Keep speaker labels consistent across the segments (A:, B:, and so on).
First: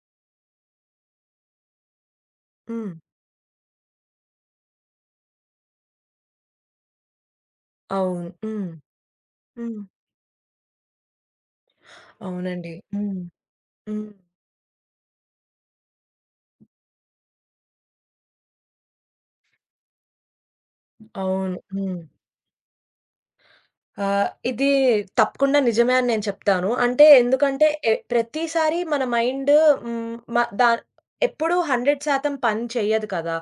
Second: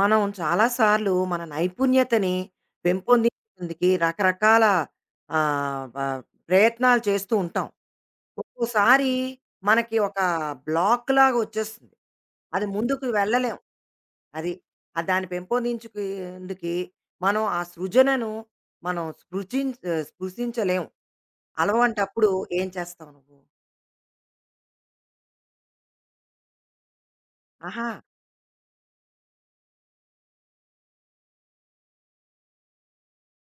A: మనం చాలా సార్లు మన నైపుణ్యతని
B: హ్మ్.
A: పెంపొందించేందుకు రకరకాల ఆహ్, వ ప్రయత్నాలు చేస్తూ ఉంటాం.
B: అవును. హ్మ్.
A: ఒక్కోసారి
B: హ్మ్.
A: మనకి ఒక బ్లాక్‌లాగా వచ్చేస్తుంది. అది
B: అవునండి.
A: ముందుకు
B: హ్మ్.
A: వెళ్ళలేం.
B: హ్మ్.
A: అది. దాన్ని పెంపొందించుకేందుకు మనం ఆ సృజనను మనం స్పృశించలేం.
B: అవును. హ్మ్.
A: అలవంటప్పుడు ఏం చేస్తావు నువ్వు?
B: ఇది తప్పకుండా నిజమే అని నేను చెప్తాను. అంటే ఎందుకంటే
A: ఆహా!
B: ప్రతిసారి మన మైండ్ హ్మ్, మ దా ఎప్పుడూ 100% పని చెయ్యదు కదా!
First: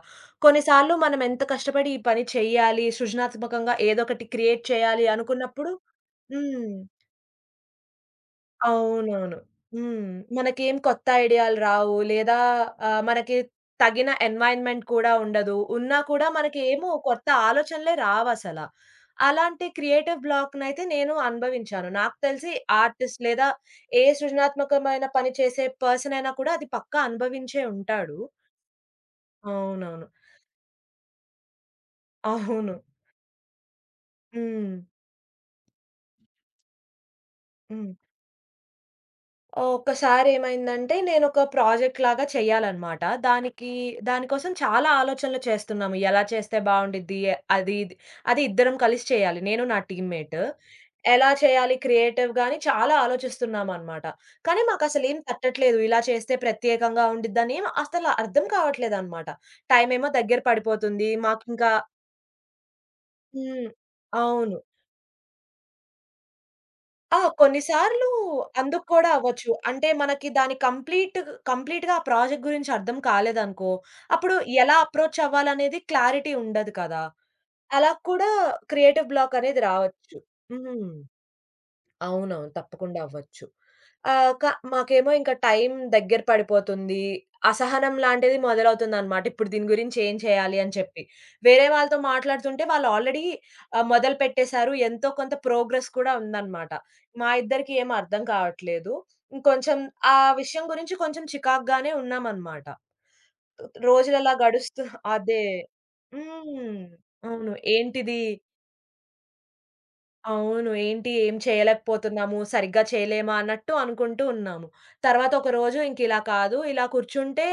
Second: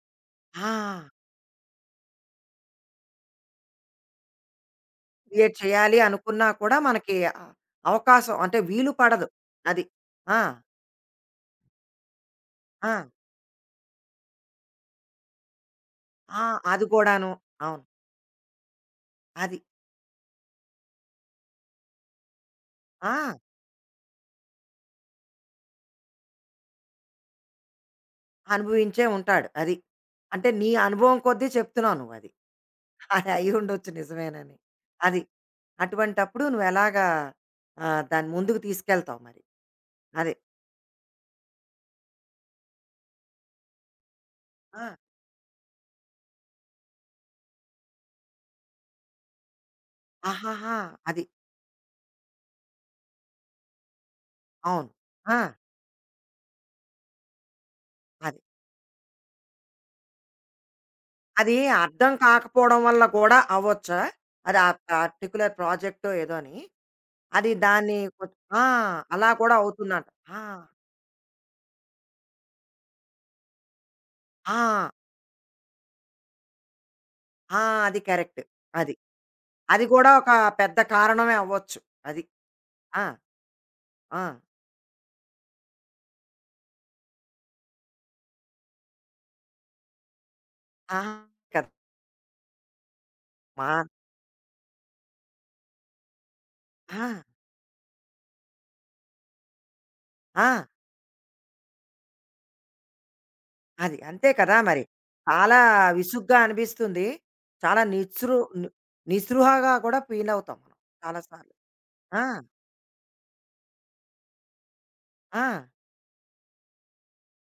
A: ఆ!
B: కొన్నిసార్లు మనం ఎంత కష్టపడి ఈ పని చెయ్యాలి, సృజనాత్మకంగా ఏదో ఒకటి క్రియేట్ చేయాలి
A: క్రియేట్
B: అనుకున్నప్పుడు.
A: చేయాలి అనుకున్నా
B: హ్మ్.
A: కూడా మనకి ఆహ్, అవకాశం అంటే వీలు పడదు.
B: అవునవును.
A: అది.
B: హ్మ్.
A: ఆ!
B: మనకేం కొత్త ఐడియాలు రావు. లేదా
A: ఆ!
B: మనకి తగిన ఎన్వైర్న్‌మెంట్ కూడా ఉండదు. ఉన్నా కూడా
A: ఆ! అది
B: మనకేమో కొత్త
A: కూడాను. అవును.
B: ఆలోచనలే రావసల.
A: అది.
B: అలాంటి క్రియేటివ్ బ్లాక్‌నైతే నేను అనుభవించాను. నాకు తెలిసి ఆర్టిస్ట్
A: ఆ!
B: లేదా ఏ సృజనాత్మకమైన పని చేసే పర్సన్ అయినా కూడా అది పక్కా అనుభవించే ఉంటాడు.
A: అనుభవించే ఉంటాడు. అది.
B: అవునవును.
A: అంటే నీ అనుభవం కొద్దీ చెప్తున్నావు నువ్వది.
B: అవును.
A: అది అయ్యుండొచ్చు నిజమేనని.
B: హ్మ్.
A: అది. అటువంటప్పుడు నువ్వెలాగా
B: హ్మ్.
A: దాన్ని ముందుకు తీసుకెళ్తావు మరి?
B: ఒక్కసారి
A: అదే.
B: ఏమైందంటే నేనొక ప్రాజెక్ట్ లాగా చేయాలనమాట. దానికి దాని కోసం చాలా
A: ఆ!
B: ఆలోచనలు చేస్తున్నాము. ఎలా చేస్తే బావుండిద్ది? అది ఇది అది ఇద్దరం కలిసి చేయాలి. నేను, నా టీమ్‌మేట్.
A: ఆహాహా! అది.
B: ఎలా చేయాలి క్రియేటివ్‌గా అని చాలా ఆలోచిస్తున్నామనమాట. కానీ
A: అవును.
B: మాకసలేం
A: ఆ!
B: తట్టట్లేదు. ఇలా చేస్తే ప్రత్యేకంగా ఉండిద్దని ఏం అసల
A: అది.
B: అర్థం కావట్లేదనమాట. టైమేమో దగ్గర పడిపోతుంది.
A: అది
B: మాకింకా
A: అర్థం కాకపోవడం వల్ల కూడా
B: హ్మ్.
A: అవ్వొచ్చా?
B: అవును.
A: అది ఆ పర్టిక్యులర్ ప్రాజెక్టో ఏదోని.
B: ఆ!
A: అది దాన్ని
B: కొన్నిసార్లు
A: కొ ఆ!
B: అందుకు కూడా
A: అలా
B: అవ్వచ్చు.
A: కూడా
B: అంటే
A: అవుతుందంట.
B: మనకి
A: ఆ!
B: దాని కంప్లీట్‌గా ఆ ప్రాజెక్ట్ గురించి అర్థం కాలేదనుకో, అప్పుడు ఎలా
A: ఆ!
B: అప్రోచ్ అవ్వాలనేది క్లారిటీ ఉండదు కదా!
A: ఆ!
B: అలా
A: అది
B: కూడా
A: కరెక్ట్. అది.
B: క్రియేటివ్ బ్లాక్ అనేది
A: అది కూడా
B: రావచ్చు.
A: ఒక పెద్ద
B: హ్మ్.
A: కారణమే అవ్వచ్చు. అది.
B: అవునవును. తప్పకుండా
A: ఆ!
B: అవ్వచ్చు.
A: ఆ!
B: ఆహ్, క మాకేమో ఇంకా టైం దగ్గర పడిపోతుంది. అసహనం లాంటిది మొదలవుతుందనమాట. ఇప్పుడు దీని గురించి ఏం చేయాలి అని చెప్పి.
A: ఆహా! కదా!
B: వేరే వాళ్ళతో మాట్లాడుతుంటే వాళ్ళు ఆల్రెడీ
A: మా
B: మొదలుపెట్టేసారు. ఎంతో కొంత ప్రోగ్రెస్ కూడా ఉందనమాట.
A: ఆ!
B: మా ఇద్దరికీ ఏం అర్థం కావట్లేదు. ఇంకొంచెం ఆ విషయం
A: ఆ!
B: గురించి కొంచెం చికాకుగానే ఉన్నామనమాట.
A: అది. అంతే
B: రోజులలా
A: కదా
B: గడుస్తూ
A: మరి.
B: అదే.
A: చాలా విసుగ్గా
B: హ్మ్.
A: అనిపిస్తుంది.
B: అవును.
A: చాలా
B: ఏంటిది.
A: నిస్సృ ని నిస్పృహగా కూడా ఫీల్ అవుతాం
B: అవును.
A: మనం
B: ఏంటి
A: చాలా
B: ఏం
A: సార్లు. ఆ!
B: చేయలేకపోతున్నాము, సరిగ్గా చేయలేమా అన్నట్టు అనుకుంటూ ఉన్నాము. తర్వాత ఒక
A: ఆ!
B: రోజు ఇంకిలా కాదు, ఇలా కూర్చుంటే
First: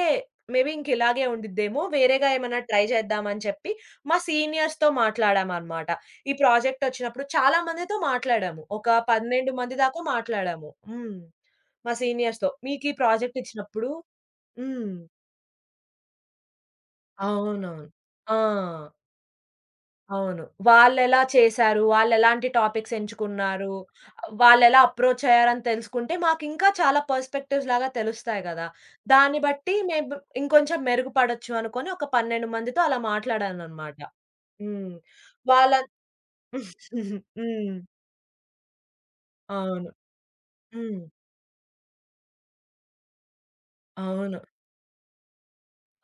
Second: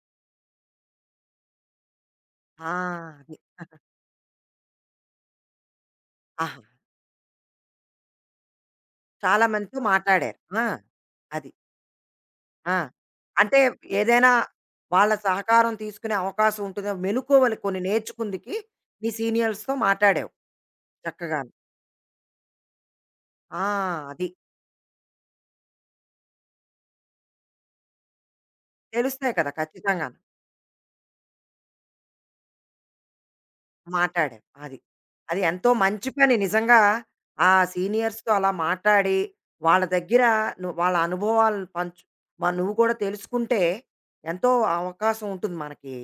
B: మేబీ ఇంకిలాగే ఉండిద్దేమో, వేరేగా ఏమన్నా
A: ఆ!
B: ట్రై
A: అది.
B: చేద్దామని చెప్పి మా సీనియర్స్‌తో మాట్లాడామనమాట. ఈ
A: ఆహా!
B: ప్రాజెక్ట్ వచ్చినప్పుడు చాలా మందితో మాట్లాడాము. ఒక
A: చాలా
B: 12 మంది
A: మందితో
B: దాకా
A: మాట్లాడారు. ఆ!
B: మాట్లాడాము. హ్మ్.
A: అది.
B: మా సీనియర్స్‌తో.
A: ఆ!
B: మీకీ ప్రాజెక్ట్
A: అంటే
B: ఇచ్చినప్పుడు.
A: ఏదైనా
B: హ్మ్.
A: వాళ్ళ సహకారం తీసుకునే అవకాశం ఉంటుందేమో మెలుకువలు కొన్ని
B: అవునవును. ఆ!
A: నేర్చుకుందుకి, మీ సీనియర్స్‌తో మాట్లాడావు.
B: అవును. వాళ్ళెలా
A: చక్కగాను.
B: చేశారు? వాళ్ళెలాంటి టాపిక్స్
A: ఆ!
B: ఎంచుకున్నారు?
A: అది.
B: వాళ్ళెలా అప్రోచ్ అయ్యారని తెలుసుకుంటే మాకింకా చాలా పర్స్‌పెక్టివ్స్ లాగా తెలుస్తాయి గదా!
A: తెలుస్తాయి
B: దాన్ని
A: కదా!
B: బట్టి
A: ఖచ్చితంగాను.
B: ఇంకొంచెం మెరుగుపడొచ్చు అనుకోని ఒక 12 మందితో అలా మాట్లాడాననమాట.
A: మాటాడారు. అది.
B: హ్మ్.
A: అది ఎంతో
B: వాళ్ళ
A: మంచి పని నిజంగా. ఆ
B: హ్మ్.
A: సీనియర్స్‌తో అలా మాట్లాడి, వాళ్ళ
B: అవును.
A: దగ్గర నువ్వు వాళ్ళ
B: హ్మ్.
A: అనుభవాలను పంచు మ నువ్వు కూడా తెలుసుకుంటే,
B: అవును.
A: ఎంతో అవకాశం ఉంటుంది మనకి.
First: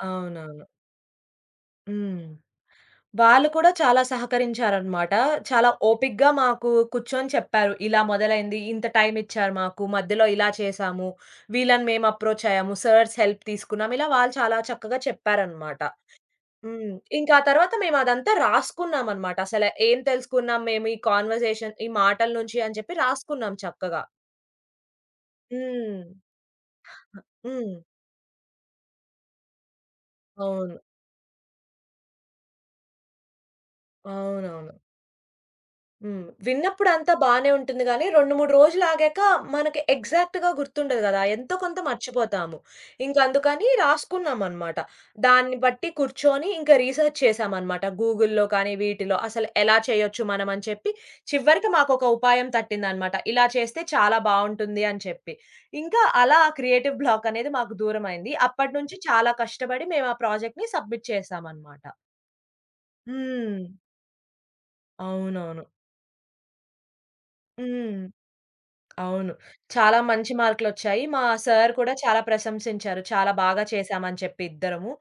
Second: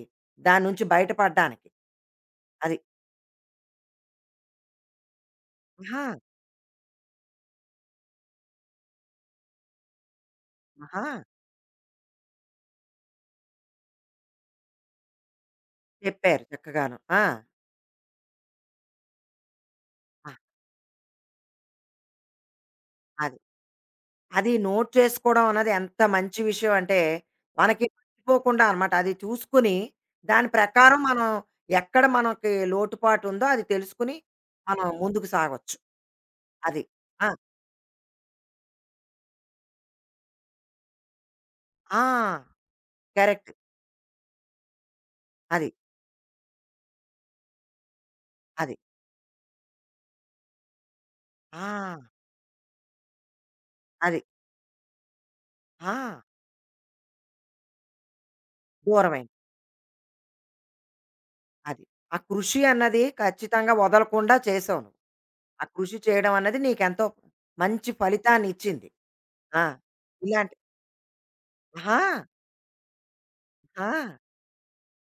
A: దాని
B: అవునవును.
A: నుంచి బయటపడడానికి.
B: హ్మ్.
A: అది.
B: వాళ్ళు కూడా చాలా సహకరించారనమాట. చాలా
A: ఆహా!
B: ఓపికగా మాకు కూర్చొని చెప్పారు. ఇలా మొదలైంది. ఇంత టైమ్ ఇచ్చారు మాకు. మధ్యలో ఇలా చేశాము.
A: ఆహా!
B: వీళ్ళని మేము అప్రోచ్ అయ్యాము. సర్స్ హెల్ప్ తీసుకున్నాం. ఇలా వాళ్ళు చాలా చక్కగా చెప్పారనమాట.
A: చెప్పారు
B: హ్మ్.
A: చక్కగాను. ఆ!
B: ఇంకా ఆ తర్వాత మేము అదంతా రాసుకున్నామనమాట. అసలు ఏం
A: ఆ!
B: తెలుసుకున్నాం మేము ఈ కాన్వర్సేషన్, ఈ మాటల నుంచి అని చెప్పి
A: అది.
B: రాసుకున్నాం చక్కగా.
A: అది నోట్ చేసుకోవడం అన్నది ఎంత
B: హ్మ్.
A: మంచి విషయం అంటే,
B: హ్మ్.
A: మనకి మర్చిపోకుండా అనమాట. అది చూసుకొని, దాని
B: అవును.
A: ప్రకారం మనం ఎక్కడ మనకి లోటుపాటు ఉందో అది తెలుసుకొని,
B: అవునవును.
A: మనం ముందుకు సాగొచ్చు.
B: హ్మ్.
A: అది.
B: విన్నప్పుడు అంతా
A: ఆ!
B: బానే ఉంటుంది గానీ, 2, 3 రోజులు ఆగాక మనకి ఎగ్జాక్ట్‌గా గుర్తుండదు గదా! ఎంతో కొంత
A: ఆ!
B: మర్చిపోతాము.
A: కరెక్ట్.
B: ఇంకందుకని రాసుకున్నామనమాట. దాన్ని
A: అది.
B: బట్టి కూర్చొని ఇంక రీసెర్చ్ చేశామనమాట. గూగుల్‌లో కానీ,
A: అది.
B: వీటిలో అసలు ఎలా చేయొచ్చు మనం అని చెప్పి,
A: ఆ!
B: చివరికి మాకొక ఉపాయం తట్టిందనమాట. ఇలా చేస్తే చాలా
A: అది.
B: బావుంటుంది అని చెప్పి.
A: ఆ!
B: ఇంకా అలా ఆ క్రియేటివ్ బ్లాక్ అనేది మాకు దూరమైంది. అప్పటినుంచి
A: దూరమైంది.
B: చాలా కష్టపడి మేము ఆ ప్రాజెక్ట్‌ని సబ్మిట్
A: అది.
B: చేశామనమాట.
A: ఆ కృషి అన్నది
B: హ్మ్.
A: ఖచ్చితంగా వదలకుండా చేసావు నువ్వు.
B: అవునవును.
A: ఆ కృషి చేయడం అన్నది నీకెంతో మంచి
B: హ్మ్.
A: ఫలితాన్నిచ్చింది.
B: అవును.
A: ఆ!
B: చాలా మంచి
A: ఇలాంటి
B: మార్కులొచ్చాయి. మా సార్ కూడా చాలా
A: ఆ!
B: ప్రశంసించారు. చాలా బాగా
A: ఆ!
B: చేశామని చెప్పి ఇద్దరము.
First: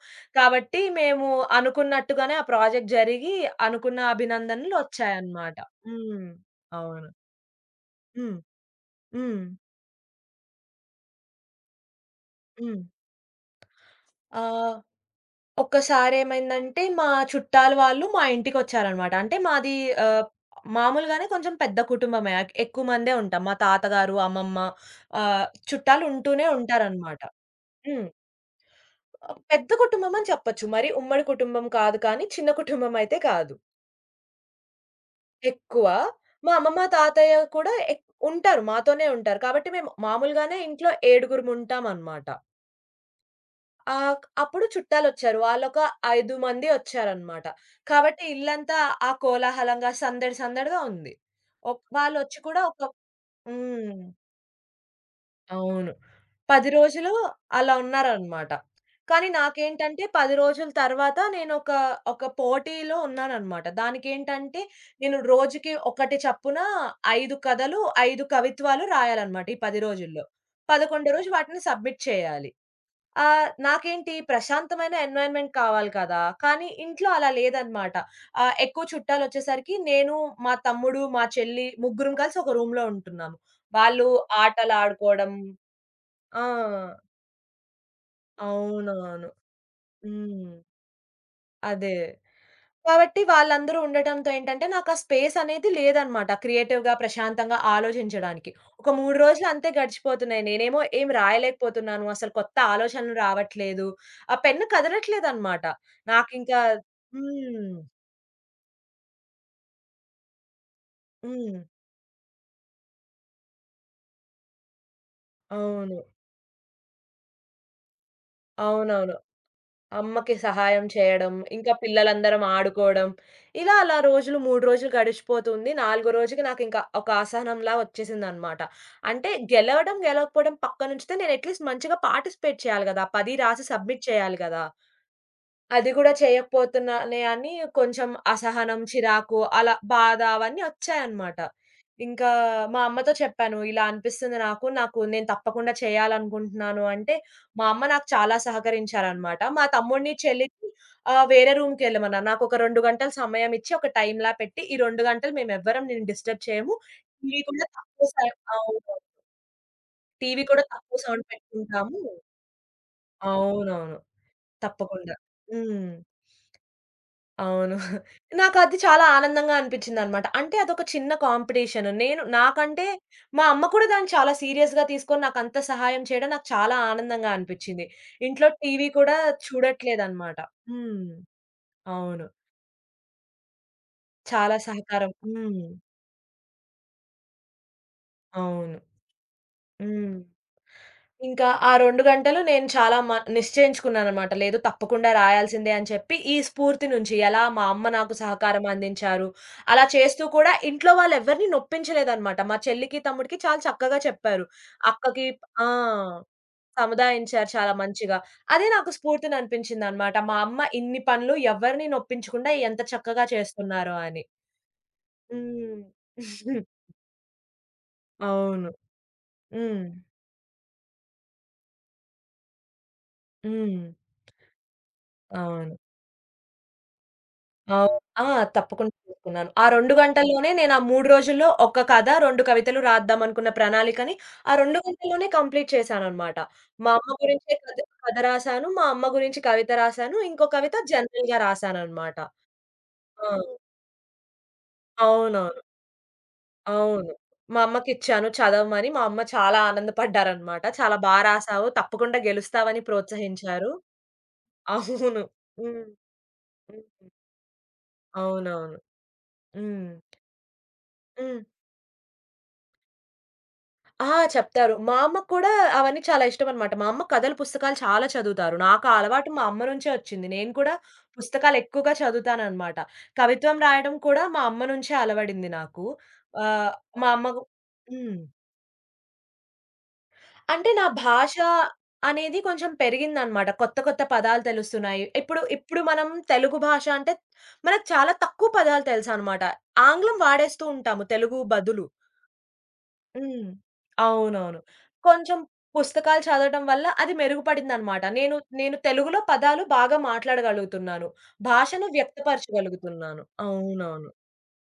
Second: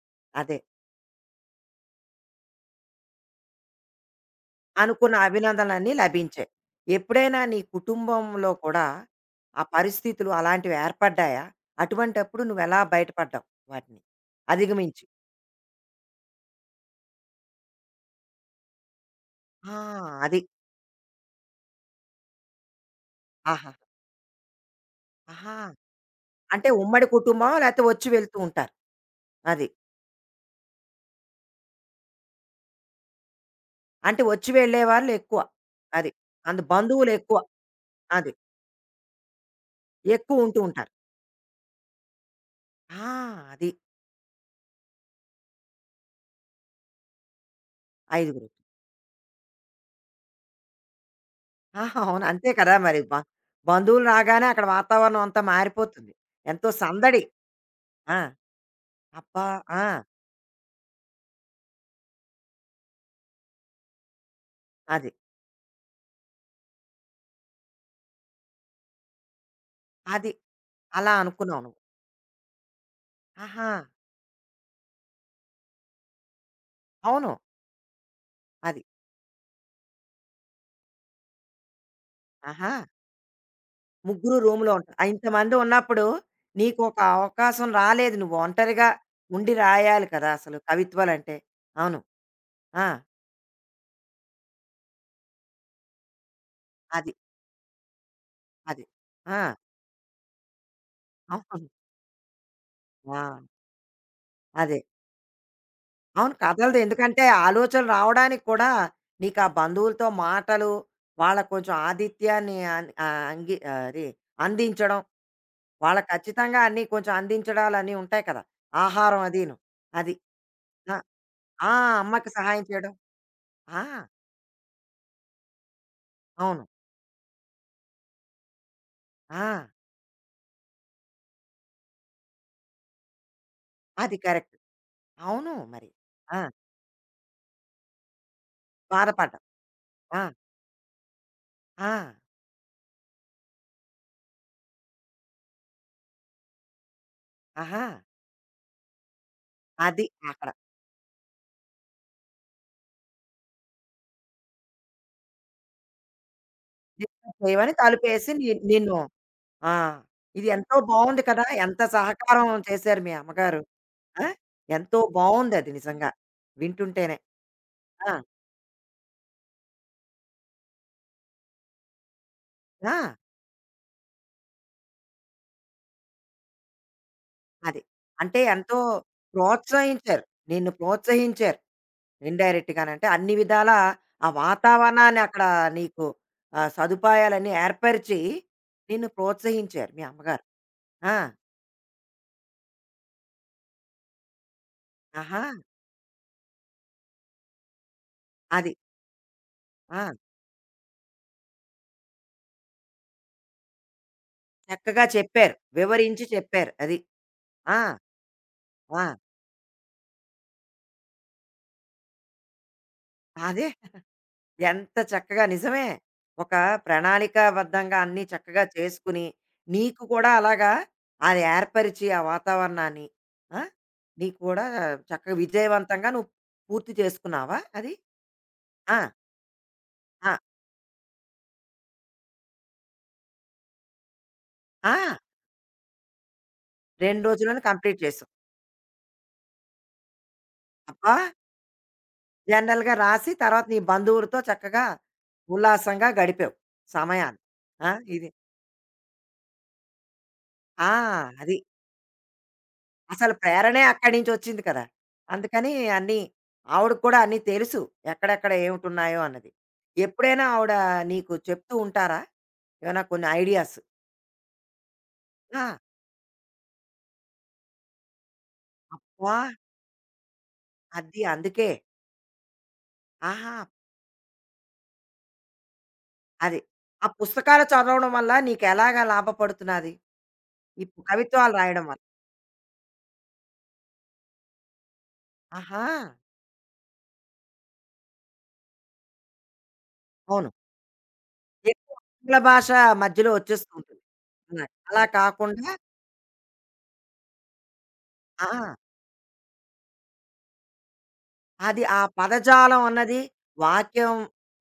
A: అదే.
B: కాబట్టి మేము అనుకున్నట్టుగానే ఆ ప్రాజెక్ట్ జరిగి, అనుకున్న అభినందనలు
A: అనుకున్న
B: వచ్చాయన్నమాట.
A: అభినందనలన్నీ
B: హ్మ్.
A: లభించాయి.
B: అవును.
A: ఎప్పుడైనా నీ
B: హ్మ్.
A: కుటుంబంలో కూడా
B: హ్మ్.
A: ఆ పరిస్థితులు అలాంటివి ఏర్పడ్డాయా? అటువంటప్పుడు
B: హ్మ్.
A: నువ్వెలా బయటపడ్డావు వాటిని
B: ఆహ్,
A: అధిగమించి?
B: ఒక్కసారేమైందంటే మా చుట్టాల వాళ్ళు మా ఇంటికొచ్చారన్నమాట. అంటే
A: ఆ!
B: మాది ఆహ్,
A: అది.
B: మామూలుగానే కొంచెం పెద్ద కుటుంబమే. ఎక్కువ మందే ఉంటాం. మా
A: ఆహా!
B: తాతగారు, అమ్మమ్మ, ఆహ్,
A: ఆహా!
B: చుట్టాలు ఉంటూనే
A: అంటే ఉమ్మడి
B: ఉంటారన్నమాట.
A: కుటుంబమా? లేతే
B: హ్మ్.
A: వచ్చి వెళ్తూ ఉంటారు.
B: ఆ!
A: అది.
B: పెద్ద కుటుంబమని చెప్పొచ్చు. మరి ఉమ్మడి కుటుంబం కాదు కానీ, చిన్న కుటుంబం అయితే కాదు.
A: అంటే వచ్చి వెళ్ళేవాళ్ళెక్కువ.
B: ఎక్కువ.
A: అది.
B: మా
A: అందు
B: అమ్మమ్మ, తాతయ్య
A: బంధువులెక్కువ.
B: కూడా
A: అది.
B: ఉంటారు. మాతోనే ఉంటారు. కాబట్టి మేము
A: ఎక్కువ
B: మామూలుగానే
A: ఉంటూ ఉంటారు.
B: ఇంట్లో ఏడుగురుముంటామనమాట.
A: ఆ! అది.
B: ఆహ్, క్ అప్పుడు చుట్టాలొచ్చారు. వాళ్ళొక 5 మంది ఒచ్చారనమాట. కాబట్టి
A: ఐదుగురు.
B: ఇల్లంతా ఆ కోలాహలంగా సందడి సందడిగా ఉంది.
A: ఆహా! అవును.
B: వాళ్ళొచ్చి
A: అంతే
B: కూడా
A: కదా!
B: ఒక.
A: మరి.
B: హ్మ్.
A: బంధువులు రాగానే అక్కడ వాతావరణం అంతా
B: అవును.
A: మారిపోతుంది. ఎంతో
B: 10 రోజులు
A: సందడి.
B: అలా
A: ఆ!
B: ఉన్నారనమాట. కానీ
A: అబ్బా! ఆ!
B: నాకేంటంటే, 10 రోజుల తర్వాత నేనొక ఒక ఒక పోటీలో ఉన్నాననమాట. దానికేంటంటే
A: అది.
B: నేను రోజుకి ఒకటి చప్పున 5 కథలు, 5 కవిత్వాలు రాయాలనమాట ఈ 10 రోజుల్లో.
A: అది.
B: 11
A: అలా
B: రోజు వాటిని
A: అనుకున్నావు నువ్వు.
B: సబ్మిట్ చేయాలి.
A: ఆహా!
B: నాకేంటి ప్రశాంతమైన ఎన్విరాన్మెంట్ కావాలి కదా! కానీ ఇంట్లో అలా
A: అవును.
B: లేదనమాట.
A: అది.
B: ఎక్కువ చుట్టాలొచ్చేసరికి నేను, మా తమ్ముడు, మా చెల్లి ముగ్గురం కలిసి ఒక
A: ఆహా!
B: రూమ్‌లో ఉంటున్నాము. వాళ్ళు
A: ముగ్గురు రూమ్‌లో ఉంటారు.
B: ఆటలాడుకోవడం.
A: ఇంతమంది ఉన్నప్పుడు నీకొక
B: ఆ!
A: అవకాశం రాలేదు. నువ్వు ఒంటరిగా
B: అవునవును.
A: ఉండి రాయాలి కదా!
B: హ్మ్.
A: అసలు కవిత్వాలంటే.
B: అదే.
A: అవును. ఆ!
B: కాబట్టి వాళ్ళందరూ ఉండటంతో ఏంటంటే, నాకా స్పేస్ అనేది లేదనమాట. క్రియేటివ్‌గా,
A: అది.
B: ప్రశాంతంగా ఆలోచించడానికి.
A: అది.
B: ఒక 3
A: ఆ!
B: రోజులు అంతే గడిచిపోతున్నాయి. నేనేమో ఏం
A: అవును.
B: రాయలేకపోతున్నాను. అసలు కొత్త ఆలోచనలు
A: ఆ!
B: రావట్లేదు. ఆ పెన్ను
A: అదే.
B: కదలట్లేదనమాట.
A: అవును
B: నాకింకా.
A: కదలదు. ఎందుకంటే
B: హ్మ్.
A: ఆలోచనలు రావడానికి కూడా నీకా బంధువులతో మాటలు, వాళ్ళకి
B: హ్మ్.
A: కొంచెం ఆతిథ్యాన్ని అన్ ఆహ్, అంగి ఆ, అది అందించడం
B: అవును.
A: వాళ్ళ ఖచ్చితంగా అన్నీ కొంచెం అందించడాలు అన్నీ ఉంటాయి కదా!
B: అవునవును.
A: ఆహారం అదీను. అది.
B: అమ్మకి సహాయం
A: ఆ!
B: చేయడం, ఇంకా
A: ఆ! అమ్మకి
B: పిల్లలందరం
A: సహాయం చేయడం.
B: ఆడుకోవడం. ఇలా
A: ఆ!
B: అలా రోజులు 3 రోజులు గడిచిపోతుంది. నాలుగో రోజుకి
A: అవును.
B: నాకింక ఒక అసహనంలా వచ్చేసిందనమాట. అంటే
A: ఆ!
B: గెలవడం, గెలవకపోవడం పక్కనుంచితే నేను అట్‌లీస్ట్ మంచిగా పార్టిసిపేట్ చేయాలి గదా! 10 రాసి సబ్మిట్
A: అది
B: చేయాలి
A: కరెక్ట్.
B: గదా!
A: అవును మరి.
B: అది గూడా
A: ఆ!
B: చేయకపోతున్నానే అని కొంచెం అసహనం, చిరాకు
A: బాధపడ్డం.
B: అలా బాధ
A: ఆ!
B: అవన్నీ ఒచ్చాయన్నమాట.
A: ఆ!
B: ఇంకా మా అమ్మతో చెప్పాను. ఇలా అనిపిస్తుంది నాకు. నాకు నేను తప్పకుండా చేయాలనుకుంటున్నాను అంటే, మా అమ్మ
A: ఆహా!
B: నాకు చాలా సహకరించారన్నమాట. మా
A: అది
B: తమ్ముడిని,
A: అక్కడ.
B: చెల్లిని వేరే రూమ్‌కెళ్ళమన్నారు. నాకొక 2 గంటలు సమయం ఇచ్చి, ఒక టైమ్‌లా పెట్టి, "ఈ 2 గంటలు మేమెవ్వరం నిన్ను డిస్టర్బ్ చేయము.
A: డిస్టర్బ్
B: టీవీ కూడా
A: చేయమని
B: తక్కువ సౌ."
A: తలుపేసి ని
B: అవును.
A: నిన్ను ఆ!
B: "టీవీ
A: ఇది
B: కూడా
A: ఎంతో
B: తక్కువ
A: బావుంది
B: సౌండ్
A: కదా! ఎంత
B: పెట్టుకుంటాము."
A: సహకారం చేశారు మీ అమ్మగారు.
B: అవునవును.
A: ఆ! ఎంతో
B: తప్పకుండా.
A: బావుందది
B: హ్మ్.
A: నిజంగా. వింటుంటేనే.
B: అవును.
A: ఆ!
B: నాకది చాలా ఆనందంగా అనిపించిందనమాట. అంటే అదొక చిన్న కాంపిటీషన్. నేను నాకంటే
A: ఆ!
B: మా అమ్మ కూడా దాన్ని చాలా సీరియస్‌గా తీసుకొని నాకంత సహాయం చేయడం నాకు చాలా ఆనందంగా
A: అది.
B: అనిపించింది.
A: అంటే
B: ఇంట్లో
A: ఎంతో
B: టీవీ కూడా
A: ప్రోత్సహించారు.
B: చూడట్లేదనమాట.
A: నిన్ను
B: హ్మ్.
A: ప్రోత్సహించారు.
B: అవును.
A: ఇండైరెక్ట్‌గానంటే అన్ని విధాలా ఆ
B: చాలా సహకారం.
A: వాతావరణాన్ని అక్కడ
B: హ్మ్.
A: నీకు సదుపాయాలన్నీ ఏర్పరిచి
B: అవును.
A: నిన్ను ప్రోత్సహించారు మీ
B: హ్మ్.
A: అమ్మగారు. ఆ!
B: ఇంకా ఆ 2 గంటలు నేను చాలా నిశ్చయించుకున్నాననమాట. లేదు తప్పకుండా
A: ఆహా!
B: రాయాల్సిందే అని చెప్పి, ఈ స్ఫూర్తి నుంచి ఎలా మా అమ్మ నాకు సహకారం
A: అది.
B: అందించారు, అలా
A: ఆ!
B: చేస్తూ కూడా ఇంట్లో వాళ్ళెవ్వరిని నొప్పించలేదనమాట. మా చెల్లికి, తమ్ముడికి చాలా చక్కగా చెప్పారు.
A: చక్కగా
B: అక్కకి.
A: చెప్పారు.
B: ఆ!
A: వివరించి చెప్పారు. అది.
B: సముదాయించారు చాలా
A: ఆ!
B: మంచిగా. అదే నాకు
A: ఆ!
B: స్ఫూర్తిననిపించిందనమాట. మా అమ్మ ఇన్ని పనులు ఎవరిని నొప్పించకుండా ఎంత చక్కగా
A: అదే.
B: చేస్తున్నారో అని.
A: ఎంత చక్కగా
B: హ్మ్.
A: నిజమే. ఒక ప్రణాళికాబద్ధంగా అన్నీ చక్కగా
B: అవును.
A: చేసుకుని,
B: హ్మ్.
A: నీకు కూడా అలాగా అది ఏర్పరిచి ఆ వాతావరణాన్ని ఆ!
B: హ్మ్.
A: నీకు కూడా చక్కగా
B: అవును.
A: విజయవంతంగా నువ్వు పూర్తి చేసుకున్నావా అది?
B: అవ్ ఆ! తప్పకుండా
A: ఆ!
B: చేసుకున్నాను. ఆ 2
A: ఆ!
B: గంటల్లోనే నేను ఆ 3 రోజుల్లో ఒక కథ, 2 కవితలు రాద్దామనుకున్న ప్రణాళికని ఆ 2
A: ఆ!
B: గంటల్లోనే కంప్లీట్ చేశాననమాట. మా అమ్మ
A: 2
B: గురించే
A: రోజుల్లోనే
B: కథ
A: కంప్లీట్
B: కథ
A: చేసావు.
B: రాసాను. మా అమ్మ గురించి కవిత రాసాను. ఇంకో కవిత
A: అబ్బా!
B: జనరల్‌గా రాసాననమాట.
A: జనరల్‌గా
B: ఆ!
A: రాసి తర్వాత నీ బంధువులతో చక్కగా
B: అవునవును.
A: ఉల్లాసంగా గడిపావు
B: అవును.
A: సమయాన్ని.
B: మా
A: ఆ!
B: అమ్మకిచ్చాను
A: ఇది
B: చదవమని. మా అమ్మ చాలా ఆనందపడ్డారనమాట.
A: ఆ!
B: "చాలా
A: అది.
B: రాసావు. తప్పకుండా గెలుస్తావని"
A: అసలు
B: ప్రోత్సహించారు.
A: ప్రేరణే అక్కడి నుంచొచ్చింది కదా!
B: అవును.
A: అందుకని
B: హ్మ్.
A: అన్నీ ఆవిడకి
B: హ్మ్.
A: కూడా అన్నీ తెలుసు. ఎక్కడెక్కడ
B: అవునవును.
A: ఏమిటున్నాయో అన్నది.
B: హ్మ్.
A: ఎప్పుడైనా ఆవిడ నీకు
B: హ్మ్.
A: చెప్తూ ఉంటారా? ఏమైనా కొన్ని ఐడియాస్?
B: ఆ! చెప్తారు. మా అమ్మకు కూడా
A: ఆ!
B: అవన్నీ చాలా ఇష్టమనమాట. మా అమ్మ కథల పుస్తకాలు చాలా చదువుతారు. నాకు ఆ అలవాటు
A: అబ్బా!
B: మా అమ్మ నుంచే వచ్చింది. నేను కూడా
A: అది
B: పుస్తకాలు
A: అందుకే.
B: ఎక్కువగా చదువుతాననమాట.
A: ఆహా!
B: కవిత్వం రాయడం కూడా మా అమ్మ నుంచే అలవడింది నాకు.
A: అది.
B: ఆహ్, మా
A: ఆ
B: అమ్మకు.
A: పుస్తకాలు చదవడం
B: హ్మ్.
A: వల్ల నీకెలాగా లాభపడుతున్నది?
B: అంటే నా
A: ఈ
B: భాష
A: కవిత్వాలు రాయడం వల్ల.
B: అనేది కొంచెం పెరిగిందనమాట. కొత్త కొత్త పదాలు తెలుస్తున్నాయి. ఇప్పుడు ఇప్పుడు
A: ఆహా!
B: మనం తెలుగు భాష అంటే మనకు చాలా తక్కువ పదాలు తెలుసనమాట. ఆంగ్లం
A: అవును.
B: వాడేస్తూ ఉంటాము తెలుగు బదులు.
A: ఎక్కువ ఆంగ్ల భాష మధ్యలో
B: హ్మ్.
A: వచ్చేస్తూ ఉంటుంది.
B: అవునవును.
A: అలా అలా
B: కొంచెం
A: కాకుండా
B: పుస్తకాలు చదవటం వల్ల అది మెరుగుపడిందనమాట. నేను,
A: ఆ!
B: నేను తెలుగులో పదాలు బాగా మాట్లాడగలుగుతున్నాను.
A: అది
B: భాషను
A: ఆ పదజాలం అన్నది
B: వ్యక్తపరచగలుగుతున్నాను. అవునవును.
A: వాక్యం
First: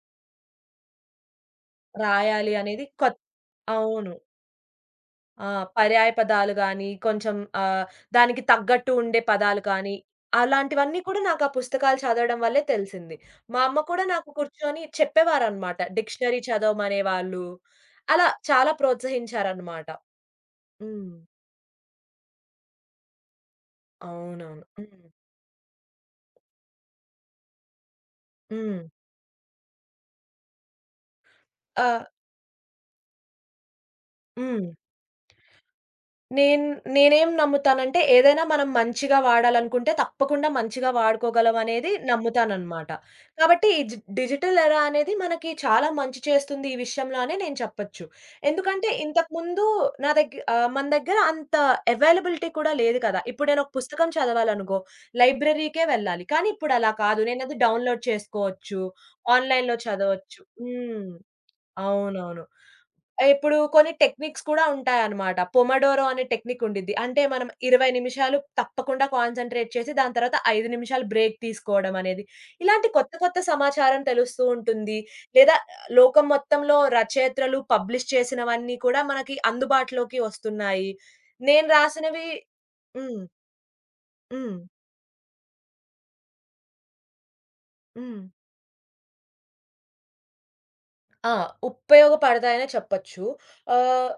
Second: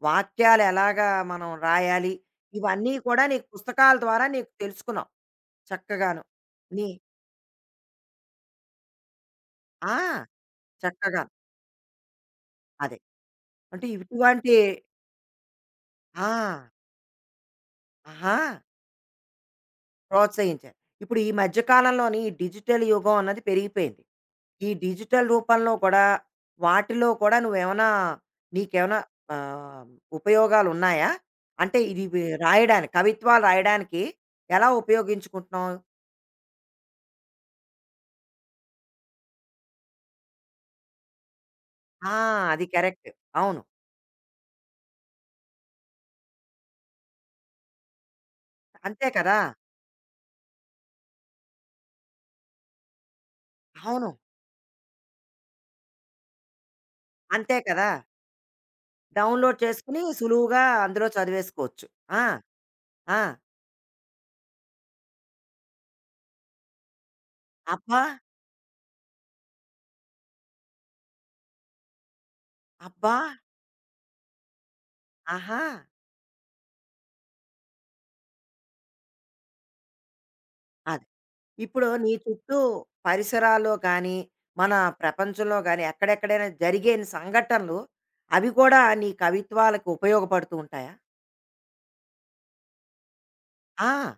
A: వాక్యాలు ఎలాగా మనం రాయాలి,
B: రాయాలి అనేది
A: ఇవన్నీ
B: కొత్.
A: కూడా నీకు పుస్తకాల
B: అవును.
A: ద్వారా నీకు తెలుసుకున్నావు
B: ఆ! పర్యాయ
A: చక్కగాను.
B: పదాలు గాని,
A: నీ
B: కొంచెం దానికి తగ్గట్టు ఉండే పదాలు
A: ఆ!
B: కానీ, అలాంటివన్నీ కూడా
A: చక్కగా.
B: నాకు ఆ పుస్తకాలు చదవడం వల్లే
A: అదే.
B: తెలిసింది. మా అమ్మ
A: అంటే
B: కూడా నాకు
A: ఇటువంటి
B: కూర్చొని చెప్పేవారనమాట.
A: ఆ!
B: డిక్షనరీ చదవమనేవాళ్ళు. అలా
A: ఆహా!
B: చాలా ప్రోత్సహించారనమాట.
A: ప్రోత్సహించారు.
B: హ్మ్.
A: ఇప్పుడు ఈ మధ్య కాలంలోని ఈ డిజిటల్ యుగం అన్నది పెరిగిపోయింది.
B: అవునవును.
A: ఈ
B: హ్మ్.
A: డిజిటల్ రూపంలో కూడా, వాటిలో కూడా నువ్వేమన్నా
B: హ్మ్.
A: నీకేమైనా ఆహ్, ఉపయోగాలున్నాయా? అంటే
B: ఆ!
A: ఇది రాయడానికి కవిత్వాలు రాయడానికి
B: హ్మ్.
A: ఎలా ఉపయోగించుకుంటున్నావు?
B: నేను నేనేం నమ్ముతానంటే ఏదైనా మనం మంచిగా వాడాలనుకుంటే తప్పకుండా మంచిగా వాడుకోగలం అనేది
A: ఆ! అది
B: నమ్ముతాననమాట.
A: కరెక్ట్. అవును.
B: కాబట్టి ఈ డిజిటల్ ఎరా అనేది మనకి చాలా మంచి చేస్తుంది ఈ విషయంలో అనే నేను చెప్పొచ్చు. ఎందుకంటే
A: అంతే కదా!
B: ఇంతకుముందు మన దగ్గర అంత అవైలబిలిటీ కూడా లేదు కదా! ఇప్పుడు నేను ఒక
A: అవును.
B: పుస్తకం చదవాలనుకో లైబ్రరీకే వెళ్ళాలి. కానీ ఇప్పుడు అలా కాదు. నేనది
A: అంతే కదా!
B: డౌన్‌లోడ్ చేసుకోవచ్చు.
A: డౌన్‌లోడ్
B: ఆన్‌లైన్‌లో
A: చేసుకొని
B: చదవచ్చు.
A: సులువుగా
B: హ్మ్.
A: అందులో చదివేసుకోవచ్చు. ఆ!
B: అవునవును.
A: ఆ!
B: ఇప్పుడు కొన్ని టెక్నిక్స్ కూడా ఉంటాయన్నమాట. పొమడోరో అనే టెక్నిక్ ఉండిద్ది. అంటే మనం 20
A: అబ్బా!
B: నిమిషాలు తప్పకుండా కాన్సంట్రేట్ చేసి దాని తర్వాత 5 నిమిషాలు బ్రేక్ తీసుకోవడం అనేది. ఇలాంటి కొత్త
A: అబ్బా!
B: కొత్త సమాచారం తెలుస్తూ ఉంటుంది. లేదా
A: ఆహా!
B: లోకం మొత్తంలో రచయిత్రలు పబ్లిష్ చేసినవన్నీ కూడా మనకి అందుబాటులోకి వస్తున్నాయి.
A: అది.
B: నేను
A: ఇప్పుడు నీ
B: రాసినవి.
A: చుట్టూ
B: హ్మ్.
A: పరిసరాల్లో కానీ,
B: హ్మ్.
A: మన ప్రపంచంలో గానీ, ఎక్కడెక్కడైనా జరిగే సంఘటనలు
B: హ్మ్.
A: అవి కూడా నీ కవిత్వాలకు ఉపయోగపడుతూ ఉంటాయా?
B: ఆ! ఉపయోగపడతాయనే చెప్పొచ్చు.
A: ఆ!
B: ఆహ్,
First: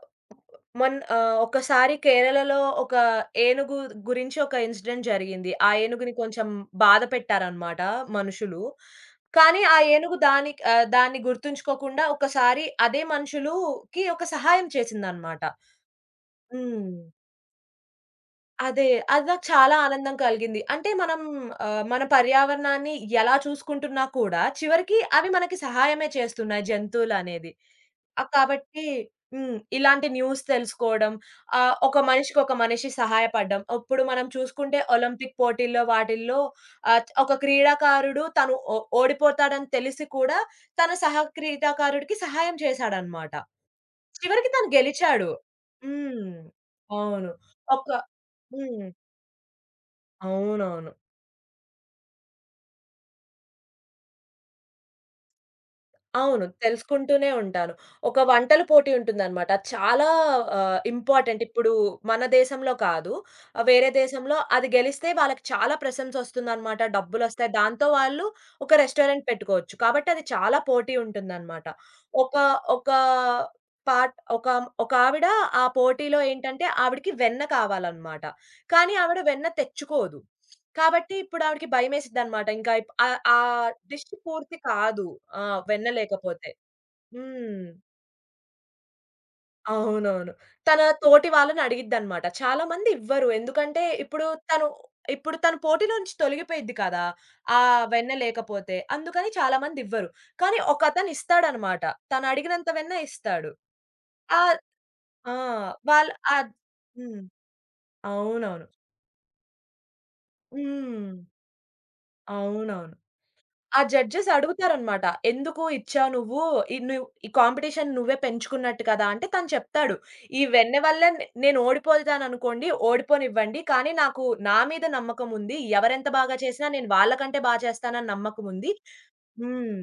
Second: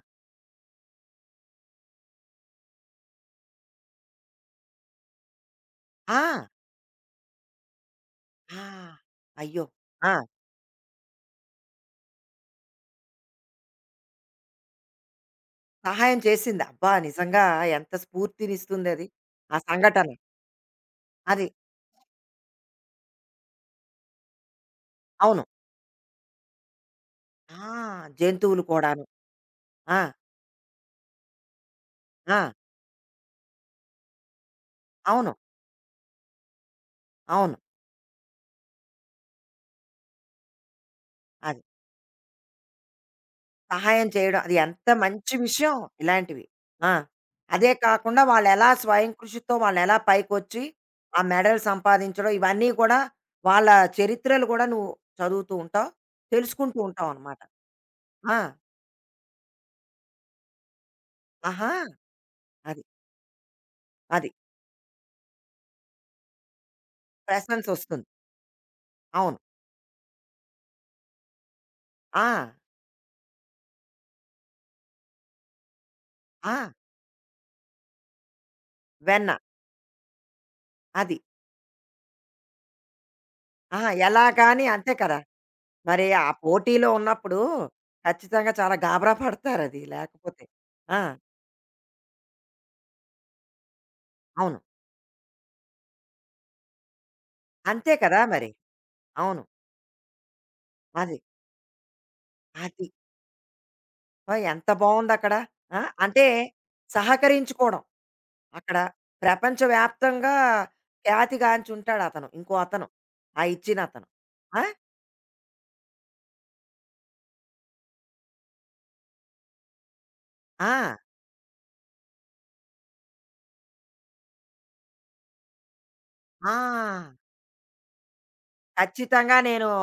B: ఒకసారి కేరళలో ఒక ఏనుగు గురించి ఒక ఇన్సిడెంట్ జరిగింది. ఆ ఏనుగుని
A: ఆ!
B: కొంచెం బాధపెట్టారనమాట మనుషులు.
A: ఆ!
B: కానీ
A: అయ్యో!
B: ఆ
A: ఆ!
B: ఏనుగు దానికి దాన్ని గుర్తుంచుకోకుండా ఒకసారి అదే మనుషులుకి ఒక సహాయం చేసిందనమాట.
A: సహాయం చేసింది. అబ్బా!
B: హ్మ్.
A: నిజంగా ఎంత
B: అదే.
A: స్ఫూర్తినిస్తుందది.
B: అది నాకు
A: ఆ
B: చాలా
A: సంఘటన.
B: ఆనందం కలిగింది. అంటే మనం
A: అది.
B: మన పర్యావరణాన్ని ఎలా చూసుకుంటున్నా కూడా చివరికి అవి
A: అవును.
B: మనకి సహాయమే చేస్తున్నాయి జంతువులనేది.
A: ఆ!
B: ఆ!
A: జంతువులు
B: కాబట్టి
A: కూడాను.
B: హ్మ్.
A: ఆ!
B: ఇలాంటి న్యూస్ తెలుసుకోవడం. ఒక మనిషికి
A: ఆ!
B: ఒక మనిషి సహాయపడ్డం. ఇప్పుడు మనం చూసుకుంటే
A: అవును.
B: ఒలింపిక్ పోటీల్లో వాటిల్లో ఒక
A: అవును.
B: క్రీడాకారుడు తను ఓడిపోతాడని తెలిసి కూడా తన సహ
A: అది.
B: క్రీడాకారుడికి సహాయం చేశాడన్నమాట.
A: సహాయం చేయడం
B: చివరికి
A: అది
B: తను
A: ఎంత
B: గెలిచాడు.
A: మంచి విషయం
B: హ్మ్.
A: ఇలాంటివి. ఆ!
B: అవును.
A: అదే
B: ఒక.
A: కాకుండా వాళ్ళెలా
B: హ్మ్.
A: స్వయం కృషితో వాళ్ళెలా పైకొచ్చి,
B: అవునవును.
A: ఆ మెడల్ సంపాదించడం ఇవన్నీ కూడా వాళ్ళ చరిత్రలు కూడా నువ్వు చదువుతూ ఉంటావు.
B: అవును.
A: తెలుసుకుంటూ
B: తెలుసుకుంటూనే
A: ఉంటావనమాట.
B: ఉంటాను. ఒక
A: ఆ!
B: వంటల పోటీ ఉంటుందనమాట. అది చాలా ఇంపార్టెంట్. ఇప్పుడు
A: ఆహా!
B: మన దేశంలో
A: అది.
B: కాదు, ఆ, వేరే
A: అది.
B: దేశంలో అది గెలిస్తే వాళ్ళకి చాలా ప్రశంసొస్తుందనమాట. డబ్బులొస్తాయి. దాంతో
A: ప్రశంసొస్తుంది.
B: వాళ్ళు ఒక రెస్టారెంట్
A: అవును.
B: పెట్టుకోవచ్చు. కాబట్టి అది చాలా పోటీ ఉంటుందనమాట.
A: ఆ!
B: ఒక ఒక పాట్ ఒక ఒక ఆవిడ ఆ పోటీలో
A: ఆ!
B: ఏంటంటే ఆవిడకి వెన్న కావాలనమాట. కానీ ఆవిడ
A: వెన్న.
B: వెన్న తెచ్చుకోదు. కాబట్టి
A: అది.
B: ఇప్పుడావిడకి భయమేసిద్దనమాట. ఇంకా ఆ
A: ఆహా!
B: డిష్
A: ఎలాగా
B: పూర్తి
A: అని అంతే
B: కాదు.
A: కదా!
B: ఆ! వెన్న
A: మరి ఆ
B: లేకపోతే.
A: పోటీలో ఉన్నప్పుడు
B: హ్మ్.
A: ఖచ్చితంగా చాలా గాబరా పడతారది
B: అవునవును.
A: లేకపోతే.
B: తన
A: ఆ!
B: తోటి వాళ్ళని అడిగిద్దనమాట. చాలా మంది ఇవ్వరు. ఎందుకంటే
A: అవును.
B: తను ఇప్పుడు తను పోటీలోంచి తొలగిపోయిద్ది కదా! ఆ
A: అంతే
B: వెన్న
A: కదా మరి.
B: లేకపోతే. అందుకని
A: అవును.
B: చాలా మంది ఇవ్వరు. కానీ ఒకతను
A: అది.
B: ఇస్తాడనమాట. తను అడిగినంత
A: అది.
B: వెన్న ఇస్తాడు.
A: ఓహ్!
B: ఆహ్,
A: ఎంత బావుందక్కడ.
B: ఆ!
A: ఆ!
B: వాళ్ళ
A: అంటే
B: అద్. హ్మ్.
A: సహకరించుకోవడం.
B: అవునవును.
A: అక్కడ ప్రపంచవ్యాప్తంగా
B: హ్మ్.
A: ఖ్యాతిగాంచుంటాడతను. ఇంకో అతను.
B: అవునవును.
A: ఆ
B: ఆ
A: ఇచ్చినతను.
B: జడ్జెస్
A: ఆ!
B: అడుగుతారనమాట. "ఎందుకు ఇచ్చావు నువ్వు? నువ్వు ఈ కాంపిటీషన్ నువ్వే పెంచుకున్నట్టు కదా!" అంటే తను చెప్తాడు. "ఈ వెన్న
A: ఆ!
B: వల్ల నేను ఓడిపోతాననుకోండి, ఓడిపోనివ్వండి. కానీ నాకు నా మీద నమ్మకముంది. ఎవరెంత బాగా చేసినా నేను
A: ఆ!
B: వాళ్ళకంటే చేస్తానని నమ్మకముంది."
A: ఖచ్చితంగా నేను,
B: హ్మ్.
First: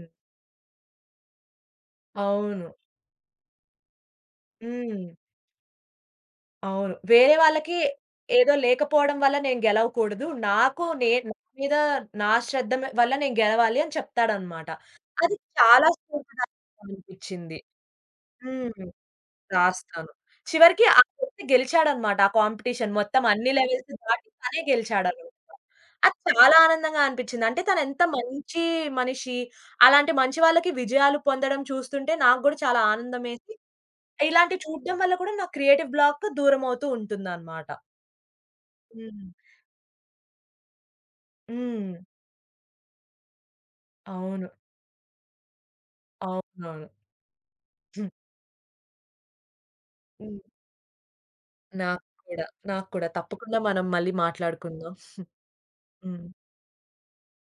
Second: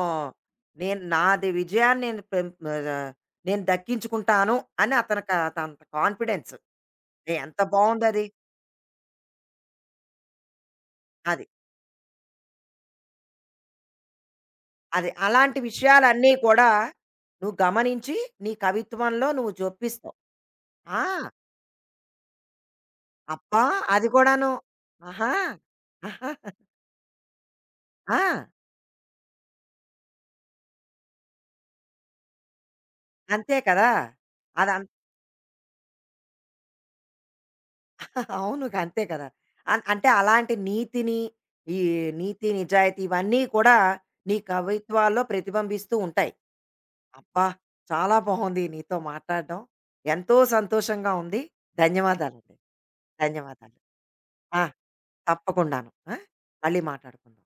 A: నేను నాది విజయాన్ని నేను పెం
B: అవును.
A: ఆహ్, నేను దక్కించుకుంటాను అని
B: హ్మ్.
A: అతనికి అంత కాన్ఫిడెన్స్.
B: అవును. వేరే
A: ఎంత
B: వాళ్ళకి
A: బావుందది. అది.
B: ఏదో లేకపోవడం వల్ల నేను గెలవకూడదు. నాకు నే నా
A: అది.
B: మీద నా శ్రద్ధ వల్ల నేను గెలవాలి అని చెప్తాడనమాట.
A: అది
B: అది
A: అలాంటి
B: చాలా
A: విషయాలన్నీ కూడా
B: స్ఫూర్తిదాయకంగా
A: నువ్వు
B: అనిపిచ్చింది.
A: గమనించి నీ
B: హ్మ్.
A: కవిత్వంలో నువ్వు
B: రాస్తాను.
A: జొప్పిస్తావు.
B: చివరికి ఆ
A: ఆ!
B: వ్యక్తి గెలిచాడనమాట. ఆ కాంపిటీషన్ మొత్తం అన్ని
A: అబ్బా!
B: లెవెల్స్
A: అది
B: దాటి
A: కూడాను.
B: తనే గెలిచాడనమాట.
A: ఆహా!
B: అది
A: ఆహా!
B: చాలా ఆనందంగా అనిపిచ్చింది. అంటే తనెంత
A: ఆ!
B: మంచి మనిషి, అలాంటి మంచి వాళ్ళకి విజయాలు పొందడం చూస్తుంటే నాకు గూడా చాలా ఆనందమేసి,
A: అంతే కదా!
B: ఇలాంటివి
A: అదంత
B: చూడడం వల్ల కూడా నా క్రియేటివ్ బ్లాక్ దూరమవుతూ ఉంటుందనమాట.
A: అవును. అంతే
B: హ్మ్.
A: కదా! అంటే అలాంటి నీతిని, ఈ
B: హ్మ్.
A: నీతి, నిజాయితీ ఇవన్నీ కూడా నీ
B: అవును.
A: కవిత్వాల్లో ప్రతిబింబిస్తూ ఉంటాయి.
B: అవునవును.
A: అబ్బా! చాలా బాగుంది నీతో మాట్లాడడం. ఎంతో
B: హ్మ్.
A: సంతోషంగా ఉంది.
B: నాకు కూడా.
A: ధన్యవాదాలండి.
B: నాకు కూడా. తప్పకుండా
A: ధన్యవాదాలు.
B: మనం మళ్ళీ
A: ఆ!
B: మాట్లాడుకుందాం.
A: తప్పకుండాను. ఆ!
B: హ్మ్.
A: మళ్ళీ మాట్లాడుకుందాం.